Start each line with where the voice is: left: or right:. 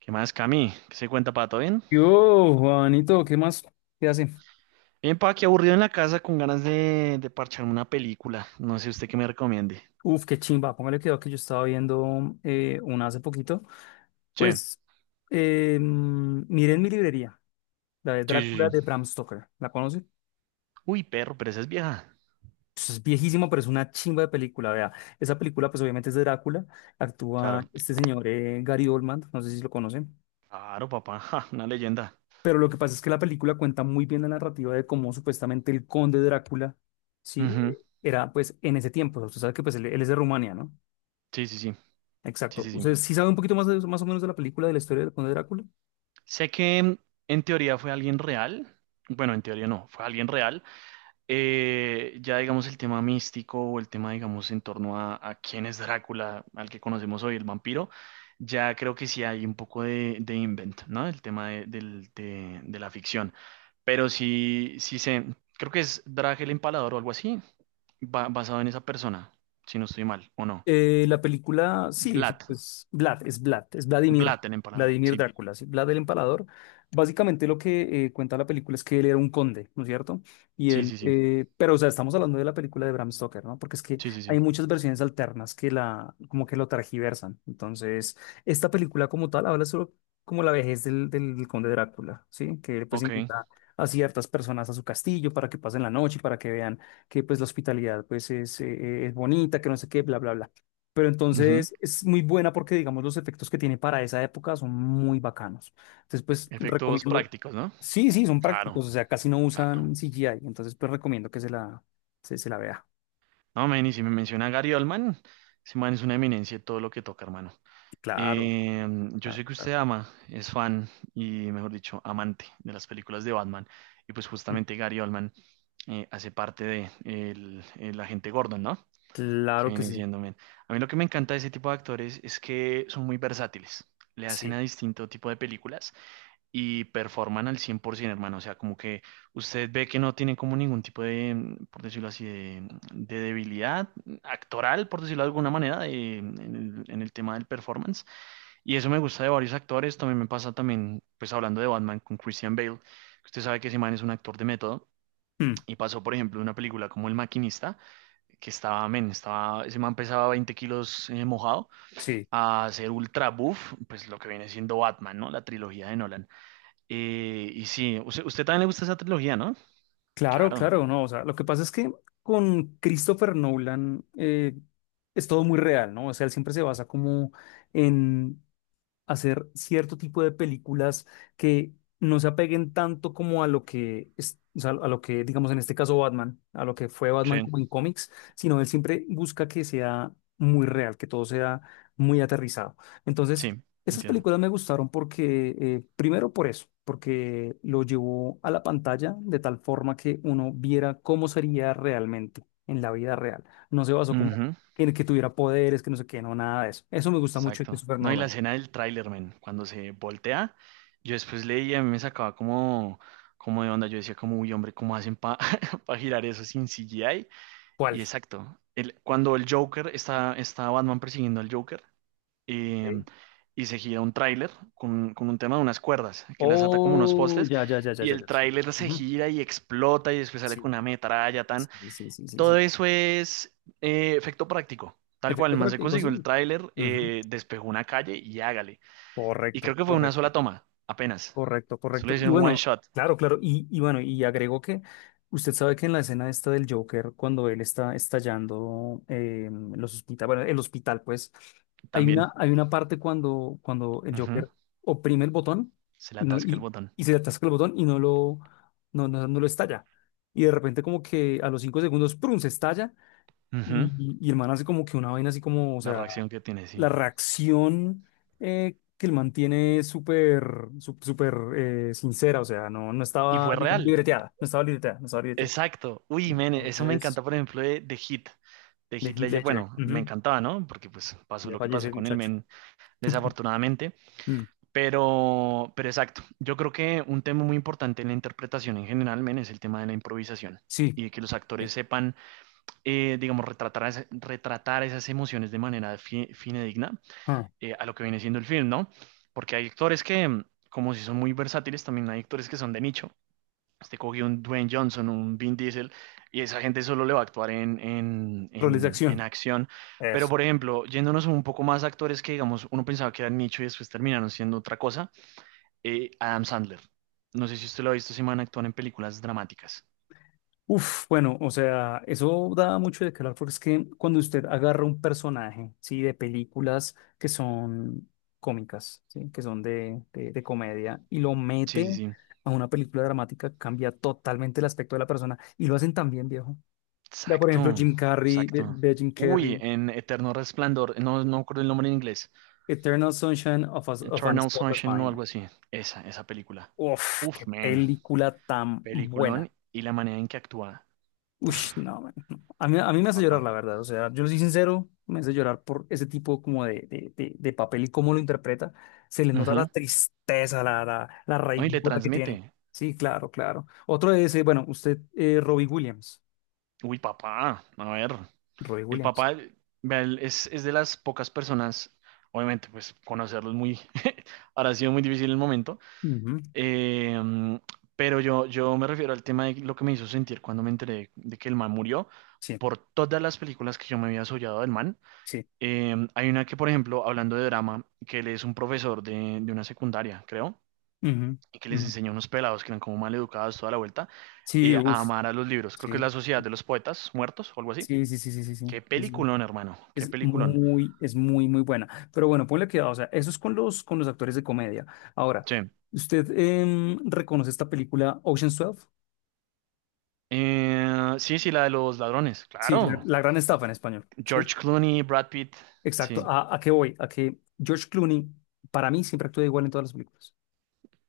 right: ¿Qué más, Cami? ¿Qué se cuenta, Pato? ¿Bien?
left: Yo, Juanito, ¿qué más? ¿Qué hace?
right: Bien, pa, aquí aburrido en la casa con ganas de parcharme una película. No sé usted qué me recomiende.
left: Uf, qué chimba. Póngale cuidado que yo estaba viendo una hace poquito.
right: Sí,
left: Pues, miren mi librería, la de
right: sí,
left: Drácula
right: sí, sí.
left: de Bram Stoker. ¿La conoce?
right: Uy, perro, pero esa es vieja.
left: Pues es viejísima, pero es una chimba de película. Vea, esa película, pues obviamente es de Drácula. Actúa
right: Claro,
left: este señor Gary Oldman, no sé si lo conocen.
right: claro, papá. Ja, una leyenda.
left: Pero lo que pasa es que la película cuenta muy bien la narrativa de cómo supuestamente el conde Drácula, sí,
right: Ujú.
left: era pues en ese tiempo. Usted sabe que pues él es de Rumania, ¿no?
right: Sí, sí, sí, sí,
left: Exacto.
right: sí, sí.
left: ¿Usted sí sabe un poquito más, más o menos de la película, de la historia de Conde Drácula?
right: Sé que en teoría fue alguien real. Bueno, en teoría no, fue alguien real. Ya digamos el tema místico o el tema digamos en torno a quién es Drácula, al que conocemos hoy, el vampiro, ya creo que sí hay un poco de invent, ¿no? El tema de la ficción. Pero sí, sí sé, creo que es Drag el Empalador o algo así, basado en esa persona, si no estoy mal, ¿o no?
left: La película, sí, sí,
right: Vlad,
left: pues Vlad, es Vladimir,
right: Vlad el Empalador,
left: Vladimir
right: sí,
left: Drácula, sí, Vlad el Empalador. Básicamente lo que cuenta la película es que él era un conde, ¿no es cierto? Y
right: sí,
left: él,
right: sí, sí,
left: pero o sea, estamos hablando de la película de Bram Stoker, ¿no? Porque es que
right: sí, sí, sí,
left: hay muchas versiones alternas que la, como que lo tergiversan. Entonces, esta película como tal habla sobre como la vejez del conde Drácula, ¿sí? Que pues
right: ok.
left: invita a ciertas personas a su castillo para que pasen la noche y para que vean que pues la hospitalidad pues es bonita, que no sé qué, bla, bla, bla. Pero
right: Ujú.
left: entonces es muy buena porque, digamos, los efectos que tiene para esa época son muy bacanos. Entonces, pues
right: Efectos
left: recomiendo.
right: prácticos, ¿no?
left: Sí, sí, son
right: Claro,
left: prácticos, o sea, casi no
right: claro.
left: usan CGI. Entonces, pues recomiendo que se la vea.
right: No, man, y si me menciona a Gary Oldman, ese man es una eminencia de todo lo que toca, hermano.
left: Claro,
right: Eh, yo
left: claro,
right: sé que usted
left: claro.
right: ama, es fan y, mejor dicho, amante de las películas de Batman. Y pues
left: Mm,
right: justamente Gary Oldman hace parte de el agente Gordon, ¿no? Que
left: claro que
right: viene
left: sí.
right: siendo, man. A mí lo que me encanta de ese tipo de actores es que son muy versátiles. Le hacen
left: Sí.
right: a distinto tipo de películas y performan al 100%, hermano. O sea, como que usted ve que no tienen como ningún tipo de, por decirlo así, de, de debilidad actoral, por decirlo de alguna manera, en el tema del performance. Y eso me gusta de varios actores. También me pasa también, pues hablando de Batman con Christian Bale, que usted sabe que ese man es un actor de método.
left: Mm,
right: Y pasó, por ejemplo, de una película como El Maquinista, que estaba, men, estaba, ese man pesaba 20 kilos mojado,
left: sí.
right: a ser ultra buff, pues lo que viene siendo Batman, ¿no? La trilogía de Nolan. Y sí, usted también le gusta esa trilogía, ¿no?
left: Claro,
right: Claro,
left: claro, no. O sea, lo que pasa es que con Christopher Nolan, es todo muy real, ¿no? O sea, él siempre se basa como en hacer cierto tipo de películas que no se apeguen tanto como a lo que es, o sea, a lo que, digamos, en este caso Batman, a lo que fue Batman
right: sí,
left: como en cómics, sino él siempre busca que sea muy real, que todo sea muy aterrizado. Entonces,
right: sí,
left: esas
right: entiendo.
left: películas me gustaron porque, primero por eso, porque lo llevó a la pantalla de tal forma que uno viera cómo sería realmente en la vida real. No se basó como
right: Ujú,
left: en que tuviera poderes, que no sé qué, no, nada de eso. Eso me gusta mucho de
right: exacto.
left: Christopher
right: No, y la
left: Nolan.
right: escena del tráiler, men, cuando se voltea, yo después leía, a mí me sacaba como, como de onda, yo decía como, uy, hombre, ¿cómo hacen para girar eso sin CGI? Y
left: ¿Cuál?
right: exacto, el, cuando el Joker, está, está Batman persiguiendo al Joker, eh,
left: Ok.
right: y se gira un tráiler con un tema de unas cuerdas, que las ata como unos
left: Oh,
right: postes,
left: ya, ya, ya, ya,
right: y
left: ya,
right: el
left: ya. Sí.
right: tráiler se
left: Ujú.
right: gira y explota y después sale
left: Sí,
right: con una metralla, tan.
left: sí, sí, sí, sí,
right: Todo
left: sí.
right: eso es efecto práctico. Tal cual,
left: Efecto
right: el man se
left: práctico,
right: consiguió
left: sí.
right: el tráiler,
left: Ujú.
right: despejó una calle y hágale. Y creo
left: Correcto,
right: que fue una
left: correcto.
right: sola toma, apenas.
left: Correcto,
right: Solo
left: correcto. Y
right: hicieron un one
left: bueno,
right: shot
left: claro, claro. Y bueno, y agregó que usted sabe que en la escena esta del Joker, cuando él está estallando, los hospitales, bueno, el hospital, pues, hay
right: también.
left: una, hay una parte cuando el
right: Ujú.
left: Joker oprime el botón
right: Se le
left: y, no,
right: atasca el
left: y,
right: botón.
left: y se le atasca el botón y no lo estalla. Y de repente como que a los 5 segundos, ¡prum!, se estalla
right: Ujú.
left: y el man hace como que una vaina así, como, o
right: La
left: sea,
right: reacción que tiene,
left: la
right: sí.
left: reacción que él mantiene súper, sincera, o sea, no, no
right: Y
left: estaba,
right: fue
left: digamos,
right: real.
left: libreteada, no estaba libreteada, no estaba libreteada.
right: Exacto. Uy, men, eso me
left: Entonces,
right: encanta, por ejemplo, de Hit. De
left: de
right: Heath
left: Heath
right: Ledger.
left: Ledger,
right: Bueno, me
left: ujú.
right: encantaba, ¿no? Porque pues pasó
left: Ya
right: lo que
left: falleció
right: pasó
left: el
right: con el
left: muchacho.
right: men, desafortunadamente.
left: Mm,
right: Pero exacto, yo creo que un tema muy importante en la interpretación en general, men, es el tema de la improvisación
left: sí,
right: y de que los actores
left: bien.
right: sepan, digamos, retratar, retratar esas emociones de manera fidedigna
left: Ah,
right: a lo que viene siendo el film, ¿no? Porque hay actores que, como si son muy versátiles, también hay actores que son de nicho. Este cogió un Dwayne Johnson, un Vin Diesel, y esa gente solo le va a actuar en,
left: roles de
right: en
left: acción.
right: acción. Pero, por ejemplo, yéndonos un poco más a actores que, digamos, uno pensaba que eran nicho y después terminaron siendo otra cosa Adam Sandler. No sé si usted lo ha visto, ese man actúa en películas dramáticas.
left: Uf, bueno, o sea, eso da mucho de qué hablar porque es que cuando usted agarra un personaje, ¿sí? De películas que son cómicas, ¿sí? Que son de comedia y lo
right: Sí, sí,
left: mete
right: sí.
left: a una película dramática, cambia totalmente el aspecto de la persona y lo hacen tan bien, viejo. Vea, por ejemplo,
right: Exacto,
left: Jim Carrey, ve,
right: exacto.
left: ve Jim
right: Uy,
left: Carrey,
right: en Eterno Resplandor, no, no me acuerdo el nombre en inglés.
left: Eternal Sunshine of a
right: Eternal
left: Spotless
right: Sunshine o
left: Mind.
right: algo así. Esa película.
left: Uf,
right: Uf,
left: qué
right: man.
left: película tan buena.
right: Peliculón y la manera en que actúa.
left: Ush,
right: Uf,
left: no, man, no. A mí me hace llorar,
right: papá.
left: la verdad. O sea, yo lo soy sincero, me hace llorar por ese tipo como de papel y cómo lo interpreta. Se le nota la
right: Ujú.
left: tristeza, la
right: No, y le
left: raigura que tiene.
right: transmite.
left: Sí, claro, claro. Otro es, bueno, usted, Robbie Williams.
right: Uy, papá. A ver.
left: Robbie
right: El
left: Williams.
right: papá vea, él es de las pocas personas, obviamente, pues conocerlo es muy. Ahora ha sido muy difícil el momento.
left: Ujú.
right: Eh, mm, pero yo me refiero al tema de lo que me hizo sentir cuando me enteré de que el man murió.
left: Sí,
right: Por todas las películas que yo me había soñado del man.
left: sí.
right: Hay una que, por ejemplo, hablando de drama, que él es un profesor de una secundaria, creo,
left: Ujú,
right: y que les
left: ujú.
right: enseña a unos pelados que eran como mal educados toda la vuelta
left: Sí,
right: a
left: uff,
right: amar a los libros. Creo que es
left: sí.
right: la Sociedad de los Poetas Muertos o algo así.
left: Sí, sí, sí, sí, sí, sí.
right: Qué
left: Sí, sí.
right: peliculón, hermano, qué
left: Es
right: peliculón.
left: muy, muy buena. Pero bueno, ponle cuidado, o sea, eso es con los, actores de comedia. Ahora,
right: Sí.
left: ¿usted reconoce esta película Ocean's 12?
right: Sí, sí, la de los ladrones,
left: Sí, la,
right: claro.
left: la gran estafa en español. Sí,
right: George Clooney, Brad Pitt,
left: exacto.
right: sí.
left: ¿A qué voy? A que George Clooney, para mí, siempre actúa igual en todas las películas.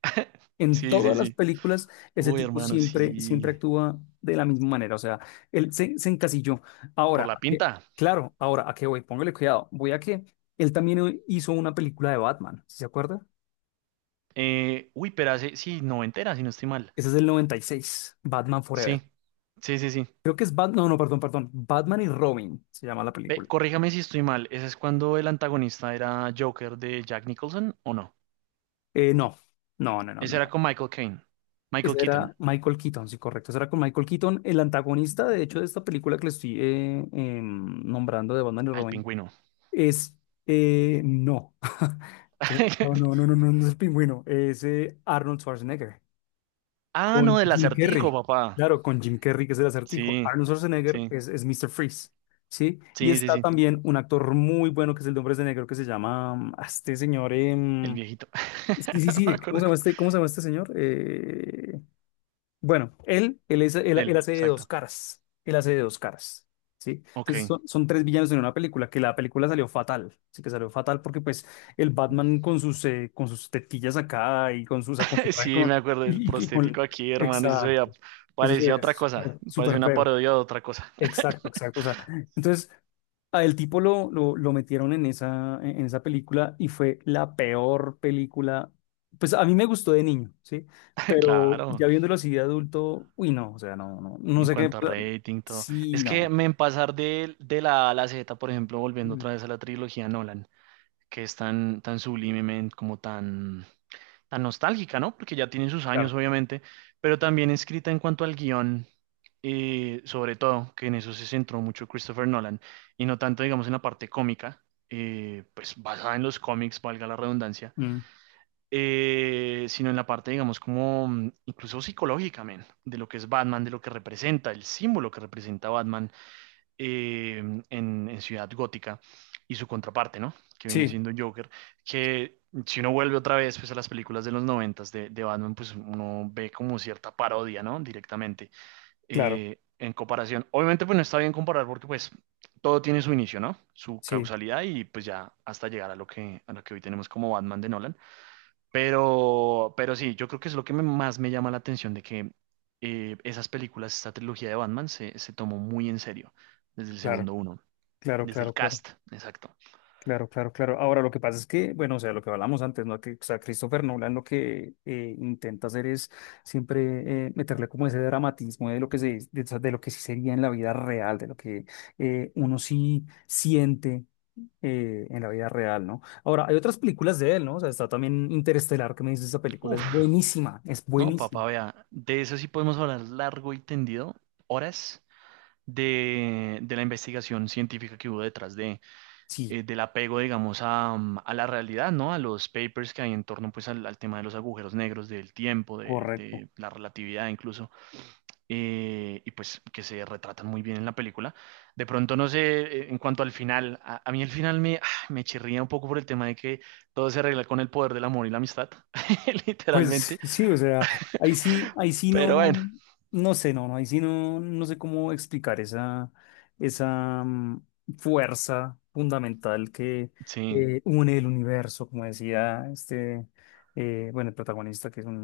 left: En
right: Sí, sí,
left: todas las
right: sí.
left: películas, ese
right: Uy,
left: tipo
right: hermano,
left: siempre, siempre
right: sí.
left: actúa de la misma manera. O sea, él se encasilló. Ahora,
right: Por la pinta.
left: claro, ahora, ¿a qué voy? Póngale cuidado. Voy a que él también hizo una película de Batman, ¿sí?, ¿se acuerda?
right: Uy, pero hace, sí, noventera, si no estoy mal.
left: Ese es del 96, Batman Forever.
right: Sí, sí, sí, sí.
left: Creo que es Batman, no, no, perdón, perdón. Batman y Robin se llama la
right: Ve,
left: película.
right: corríjame si estoy mal. ¿Ese es cuando el antagonista era Joker de Jack Nicholson o no?
left: No, no, no, no, no,
right: Ese era
left: no.
right: con Michael Caine. Michael
left: Ese
right: Keaton.
left: era Michael Keaton, sí, correcto. Ese era con Michael Keaton, el antagonista, de hecho, de esta película que le estoy nombrando de Batman y
right: Ah, el
left: Robin.
right: pingüino.
left: Es, no. No, no, no, no, no, no es el pingüino, es Arnold Schwarzenegger.
right: Ah, no,
left: Con
right: del
left: Jim
right: acertijo,
left: Carrey,
right: papá.
left: claro, con Jim Carrey, que es el acertijo.
right: Sí,
left: Arnold Schwarzenegger
right: sí,
left: es Mr. Freeze, ¿sí? Y
right: sí, sí,
left: está
right: sí.
left: también un actor muy bueno que es el de Hombres de Negro, que se llama, este señor,
right: El viejito.
left: sí, sí,
right: No me
left: sí, ¿cómo
right: acuerdo.
left: se llama este, señor? Bueno, él
right: Él,
left: hace de dos
right: exacto.
left: caras. Él hace de dos caras. ¿Sí? Entonces
right: Ok.
left: son tres villanos en una película, que la película salió fatal. Sí que salió fatal porque pues el Batman con sus tetillas acá y con sus, o sea, con su traje
right: Sí, me
left: con...
right: acuerdo del prostético
left: con...
right: aquí, hermano, y eso se veía
left: Exacto. Eso sí
right: parecía otra
left: es súper
right: cosa, parecía
left: súper
right: una
left: feo.
right: parodia de otra cosa.
left: Exacto, exacto. O sea, entonces, a el tipo lo metieron en esa película y fue la peor película. Pues a mí me gustó de niño, ¿sí? Pero
right: Claro,
left: ya viéndolo así de adulto, uy, no, o sea, no, no, no
right: en
left: sé qué.
right: cuanto a rating, todo.
left: Sí,
right: Es que
left: no.
right: me en pasar de la A a la Z, por ejemplo, volviendo
left: Mm,
right: otra vez a la trilogía Nolan, que es tan, tan sublimemente, como tan, tan nostálgica, ¿no? Porque ya tiene sus
left: claro.
right: años, obviamente, pero también escrita en cuanto al guión, sobre todo, que en eso se centró mucho Christopher Nolan, y no tanto, digamos, en la parte cómica, pues basada en los cómics, valga la redundancia
left: Mm,
right: sino en la parte, digamos, como incluso psicológica, men, de lo que es Batman, de lo que representa, el símbolo que representa Batman eh, en Ciudad Gótica y su contraparte, ¿no? Que viene
left: sí,
right: siendo Joker, que si uno vuelve otra vez pues, a las películas de los noventas de Batman, pues uno ve como cierta parodia, ¿no? Directamente
left: claro,
right: en comparación. Obviamente, pues no está bien comparar porque pues todo tiene su inicio, ¿no? Su
left: sí,
right: causalidad y pues ya hasta llegar a lo que hoy tenemos como Batman de Nolan. Pero sí, yo creo que es lo que más me llama la atención de que esas películas, esta trilogía de Batman se tomó muy en serio desde el
left: claro,
right: segundo uno,
left: claro,
right: desde el
left: claro, claro.
right: cast, exacto.
left: Claro, claro, claro. Ahora, lo que pasa es que, bueno, o sea, lo que hablamos antes, ¿no? Que, o sea, Christopher Nolan lo que intenta hacer es siempre, meterle como ese dramatismo de lo que se, de lo que sí sería en la vida real, de lo que, uno sí siente, en la vida real, ¿no? Ahora, hay otras películas de él, ¿no? O sea, está también Interestelar, que me dices, esa película
right: Uf,
left: es buenísima, es
right: no,
left: buenísima.
right: papá, vea, de eso sí podemos hablar largo y tendido, horas de la investigación científica que hubo detrás de
left: Sí,
right: del apego, digamos, a, a la realidad, ¿no? A los papers que hay en torno, pues, al, al tema de los agujeros negros, del tiempo,
left: correcto.
right: de la relatividad incluso, y pues que se retratan muy bien en la película. De pronto, no sé, en cuanto al final, a mí el final me, ah, me chirría un poco por el tema de que todo se arregla con el poder del amor y la amistad,
left: Pues
right: literalmente,
left: sí, o sea, ahí sí
right: pero bueno,
left: no, no sé, no, no, ahí sí no, no sé cómo explicar esa fuerza fundamental que,
right: sí,
left: une el universo, como decía este, bueno, el protagonista, que es un,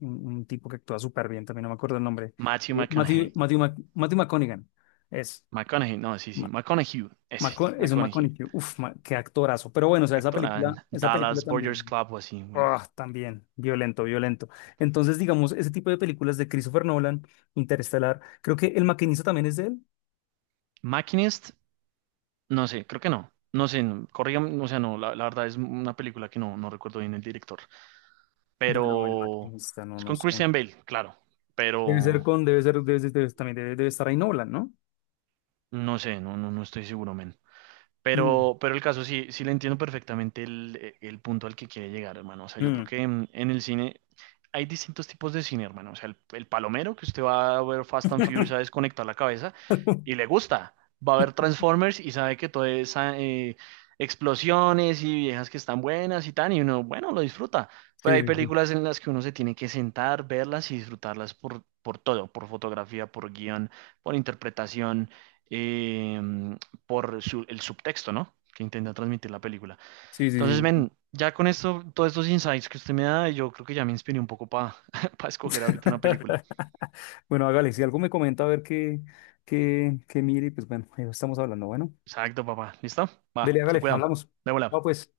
left: un- un tipo que actúa súper bien, también no me acuerdo el nombre,
right: Matthew
left: eh,
right: McConaughey.
left: Matthew, Matthew, Mc- Matthew McConaughey, es,
right: McConaughey, no, sí, sí,
left: Ma-
right: McConaughey, ese,
left: Eso, es un
right: McConaughey,
left: McConaughey, uff, qué actorazo, pero bueno, o sea, esa
right: actor en
left: película, esa película
right: Dallas Buyers
left: también.
right: Club o así, bueno.
left: Ah, también, violento, violento. Entonces, digamos, ese tipo de películas de Christopher Nolan, Interestelar, creo que El Maquinista también es de él.
right: Machinist. No sé, creo que no. No sé, no, corrígame, o sea, no, la verdad es una película que no, no recuerdo bien el director.
left: Bueno, El
right: Pero
left: Maquinista, no,
right: es
left: no
right: con
left: sé.
right: Christian Bale, claro.
left: Debe ser
right: Pero
left: con, debe ser, Debe estar ahí Nolan, ¿no?
right: no sé, no, no, no estoy seguro, men.
left: Mm,
right: Pero el caso sí, sí le entiendo perfectamente el punto al que quiere llegar, hermano. O sea, yo creo
left: mm.
right: que en el cine hay distintos tipos de cine, hermano. O sea, el palomero, que usted va a ver Fast and Furious a desconectar la cabeza y le gusta. Va a ver Transformers y sabe que todo es explosiones y viejas que están buenas y tan, y uno, bueno, lo disfruta.
left: Sí,
right: Pero hay
left: sí,
right: películas en las que uno se tiene que sentar, verlas y disfrutarlas por todo, por fotografía, por guión, por interpretación. Eh, por el subtexto, ¿no? Que intenta transmitir la película.
left: sí,
right: Entonces,
left: sí, sí.
right: ven, ya con esto, todos estos insights que usted me da, yo creo que ya me inspiré un poco para
left: Sí.
right: escoger
left: Sí.
right: ahorita una película.
left: Bueno, hágale, si algo me comenta, a ver qué mire, y pues bueno, ahí estamos hablando. Bueno,
right: Exacto, papá. ¿Listo?
left: dele,
right: Va, se
left: hágale,
right: cuidan.
left: hablamos.
right: De
left: No,
right: bola.
left: pues.